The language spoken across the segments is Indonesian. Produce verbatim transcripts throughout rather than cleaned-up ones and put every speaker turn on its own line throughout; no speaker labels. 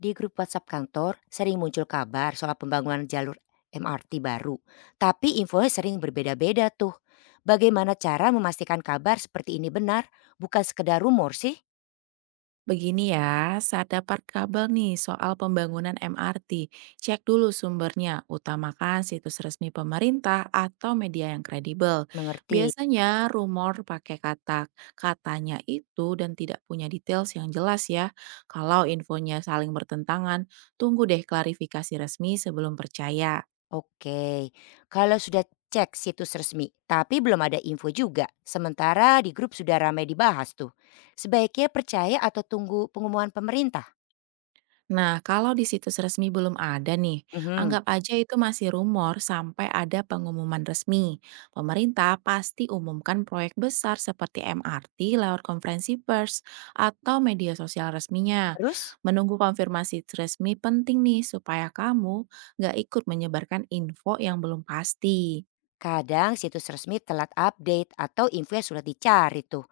Di grup WhatsApp kantor sering muncul kabar soal pembangunan jalur M R T baru, tapi infonya sering berbeda-beda tuh. Bagaimana cara memastikan kabar seperti ini benar, bukan sekedar rumor sih?
Begini ya, saat dapat kabar nih soal pembangunan M R T, cek dulu sumbernya, utamakan situs resmi pemerintah atau media yang kredibel.
Mengerti.
Biasanya rumor pakai kata katanya itu dan tidak punya details yang jelas ya. Kalau infonya saling bertentangan, tunggu deh klarifikasi resmi sebelum percaya.
Oke. Kalau sudah cek situs resmi, tapi belum ada info juga. Sementara di grup sudah ramai dibahas tuh. Sebaiknya percaya atau tunggu pengumuman pemerintah?
Nah, kalau di situs resmi belum ada nih,
Mhm.
anggap aja itu masih rumor sampai ada pengumuman resmi. Pemerintah pasti umumkan proyek besar seperti M R T lewat konferensi pers atau media sosial resminya.
Terus?
Menunggu konfirmasi resmi penting nih supaya kamu nggak ikut menyebarkan info yang belum pasti.
Kadang situs resmi telat update atau info yang sudah dicari tuh.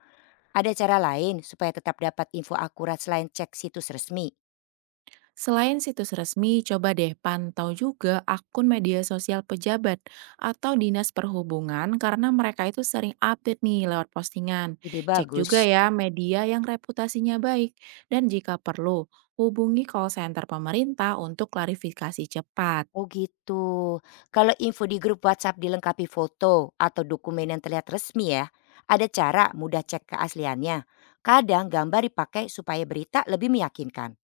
Ada cara lain supaya tetap dapat info akurat selain cek situs resmi?
Selain situs resmi, coba deh pantau juga akun media sosial pejabat atau dinas perhubungan karena mereka itu sering update nih lewat postingan.
Ide
Cek
bagus.
juga ya media yang reputasinya baik dan jika perlu, hubungi call center pemerintah untuk klarifikasi cepat.
Oh gitu. Kalau info di grup WhatsApp dilengkapi foto atau dokumen yang terlihat resmi ya, ada cara mudah cek keasliannya. Kadang gambar dipakai supaya berita lebih meyakinkan.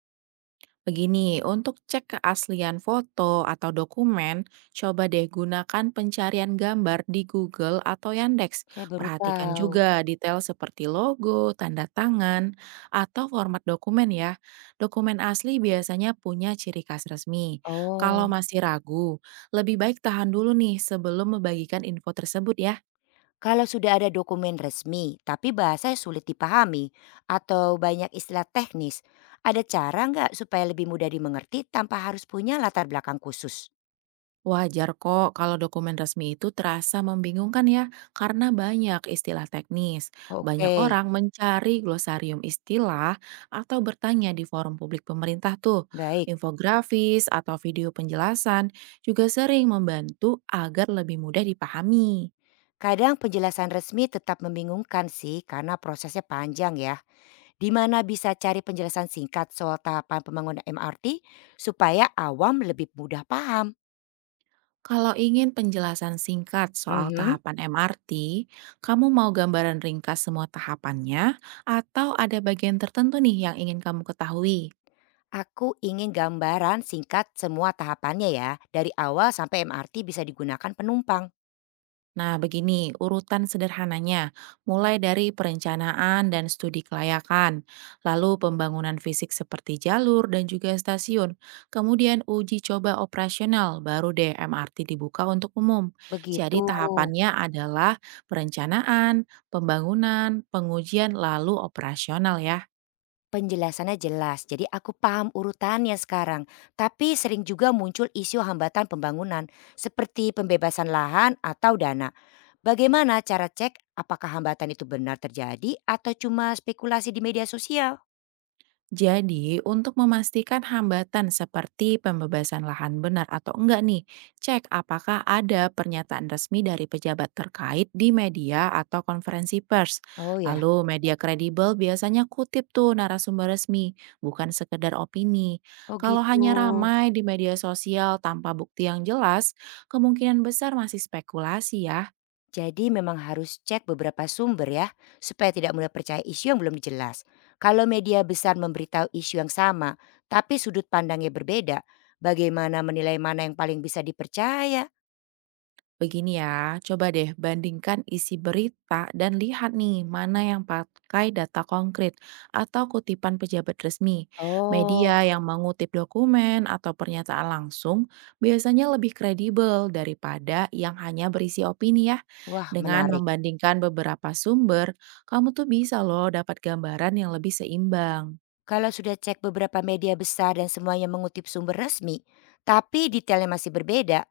Begini, untuk cek keaslian foto atau dokumen, coba deh gunakan pencarian gambar di Google atau Yandex.
Saya baru
Perhatikan
tahu.
juga detail seperti logo, tanda tangan, atau format dokumen ya. Dokumen asli biasanya punya ciri khas resmi. Kalau
Oh,
masih ragu, lebih baik tahan dulu nih sebelum membagikan info tersebut ya.
kalau sudah ada dokumen resmi tapi bahasanya sulit dipahami atau banyak istilah teknis, ada cara nggak supaya lebih mudah dimengerti tanpa harus punya latar belakang khusus?
Wajar kok kalau dokumen resmi itu terasa membingungkan ya, karena banyak istilah teknis. Banyak
Oke,
orang mencari glosarium istilah atau bertanya di forum publik pemerintah tuh.
baik.
Infografis atau video penjelasan juga sering membantu agar lebih mudah dipahami.
Kadang penjelasan resmi tetap membingungkan sih karena prosesnya panjang ya. Di mana bisa cari penjelasan singkat soal tahapan pembangunan M R T supaya awam lebih mudah paham.
Kalau ingin penjelasan singkat soal
Mhm.
tahapan M R T, kamu mau gambaran ringkas semua tahapannya atau ada bagian tertentu nih yang ingin kamu ketahui?
Aku ingin gambaran singkat semua tahapannya ya, dari awal sampai M R T bisa digunakan penumpang.
Nah, begini urutan sederhananya, mulai dari perencanaan dan studi kelayakan, lalu pembangunan fisik seperti jalur dan juga stasiun, kemudian uji coba operasional, baru deh M R T dibuka untuk umum.
Begitu.
Jadi tahapannya adalah perencanaan, pembangunan, pengujian, lalu operasional ya.
Penjelasannya jelas, jadi aku paham urutannya sekarang. Tapi sering juga muncul isu hambatan pembangunan, seperti pembebasan lahan atau dana. Bagaimana cara cek apakah hambatan itu benar terjadi atau cuma spekulasi di media sosial?
Jadi, untuk memastikan hambatan seperti pembebasan lahan benar atau enggak nih, cek apakah ada pernyataan resmi dari pejabat terkait di media atau konferensi pers.
Oh ya,
Lalu media kredibel biasanya kutip tuh narasumber resmi, bukan sekedar opini.
oh
Kalau
gitu.
hanya ramai di media sosial tanpa bukti yang jelas, kemungkinan besar masih spekulasi ya.
Jadi memang harus cek beberapa sumber ya, supaya tidak mudah percaya isu yang belum jelas. Kalau media besar memberitahu isu yang sama, tapi sudut pandangnya berbeda, bagaimana menilai mana yang paling bisa dipercaya?
Begini ya, coba deh bandingkan isi berita dan lihat nih mana yang pakai data konkret atau kutipan pejabat resmi.
Oh,
Media yang mengutip dokumen atau pernyataan langsung biasanya lebih kredibel daripada yang hanya berisi opini ya.
wah
Dengan
menarik.
membandingkan beberapa sumber, kamu tuh bisa loh dapat gambaran yang lebih seimbang.
Kalau sudah cek beberapa media besar dan semuanya mengutip sumber resmi, tapi detailnya masih berbeda,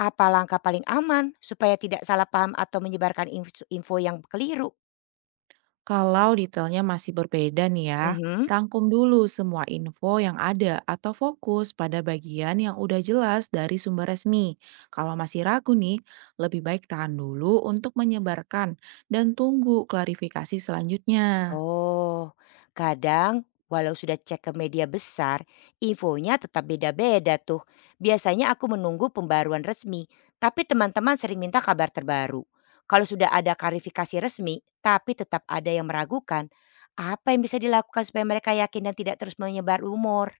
apa langkah paling aman supaya tidak salah paham atau menyebarkan info info yang keliru?
Kalau detailnya masih berbeda nih ya,
Mhm.
rangkum dulu semua info yang ada atau fokus pada bagian yang udah jelas dari sumber resmi. Kalau masih ragu nih, lebih baik tahan dulu untuk menyebarkan dan tunggu klarifikasi selanjutnya.
Oh, kadang walau sudah cek ke media besar, infonya tetap beda-beda tuh. Biasanya aku menunggu pembaruan resmi, tapi teman-teman sering minta kabar terbaru. Kalau sudah ada klarifikasi resmi, tapi tetap ada yang meragukan, apa yang bisa dilakukan supaya mereka yakin dan tidak terus menyebar rumor?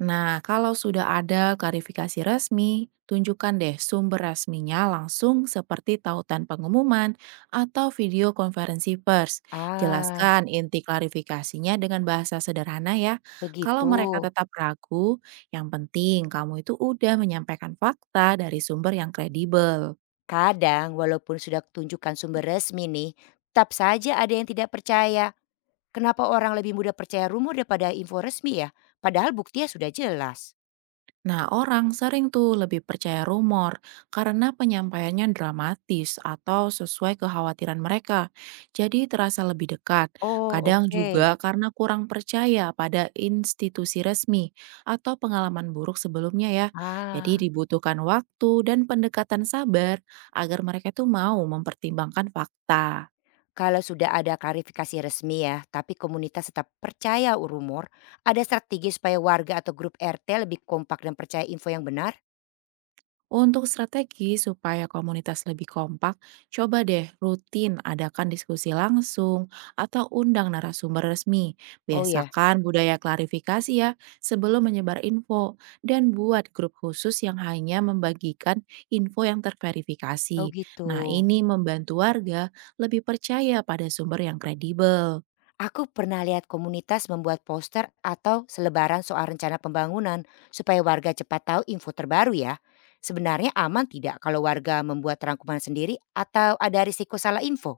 Nah, kalau sudah ada klarifikasi resmi, tunjukkan deh sumber resminya langsung seperti tautan pengumuman atau video konferensi pers.
Ah,
Jelaskan inti klarifikasinya dengan bahasa sederhana ya. Kalau
begitu.
mereka tetap ragu, yang penting kamu itu udah menyampaikan fakta dari sumber yang kredibel.
Kadang walaupun sudah tunjukkan sumber resmi nih, tetap saja ada yang tidak percaya. Kenapa orang lebih mudah percaya rumor daripada info resmi ya? Padahal buktinya sudah jelas.
Nah, orang sering tuh lebih percaya rumor karena penyampaiannya dramatis atau sesuai kekhawatiran mereka. Jadi terasa lebih dekat.
Oh,
Kadang
oke.
juga karena kurang percaya pada institusi resmi atau pengalaman buruk sebelumnya ya. Jadi
Ah,
dibutuhkan waktu dan pendekatan sabar agar mereka tuh mau mempertimbangkan fakta.
kalau sudah ada klarifikasi resmi ya, tapi komunitas tetap percaya rumor, ada strategi supaya warga atau grup R T lebih kompak dan percaya info yang benar?
Untuk strategi supaya komunitas lebih kompak, coba deh rutin adakan diskusi langsung atau undang narasumber resmi.
Oh ya,
Biasakan budaya klarifikasi ya sebelum menyebar info dan buat grup khusus yang hanya membagikan info yang
oh
terverifikasi.
gitu.
Nah ini membantu warga lebih percaya pada sumber yang kredibel.
Aku pernah lihat komunitas membuat poster atau selebaran soal rencana pembangunan supaya warga cepat tahu info terbaru ya. Sebenarnya aman tidak kalau warga membuat rangkuman sendiri atau ada risiko salah info?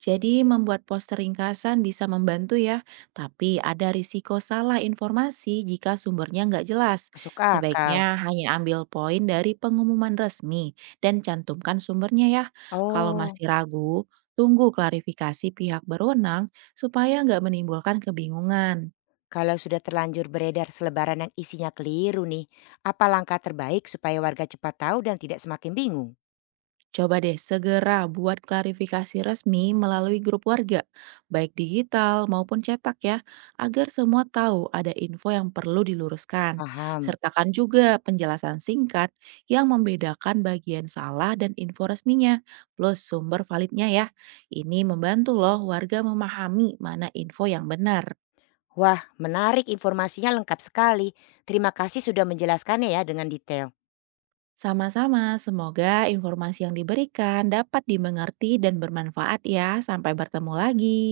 Jadi membuat poster ringkasan bisa membantu ya, tapi ada risiko salah informasi jika sumbernya nggak jelas.
Masuk akal.
Sebaiknya hanya ambil poin dari pengumuman resmi dan cantumkan sumbernya ya. Kalau
Oh,
masih ragu, tunggu klarifikasi pihak berwenang supaya nggak menimbulkan kebingungan.
kalau sudah terlanjur beredar selebaran yang isinya keliru nih, apa langkah terbaik supaya warga cepat tahu dan tidak semakin bingung?
Coba deh segera buat klarifikasi resmi melalui grup warga, baik digital maupun cetak ya, agar semua tahu ada info yang perlu diluruskan.
Paham.
Sertakan juga penjelasan singkat yang membedakan bagian salah dan info resminya, plus sumber validnya ya. Ini membantu loh warga memahami mana info yang benar.
Wah, menarik informasinya lengkap sekali. Terima kasih sudah menjelaskannya ya dengan detail.
Sama-sama, semoga informasi yang diberikan dapat dimengerti dan bermanfaat ya. Sampai bertemu lagi.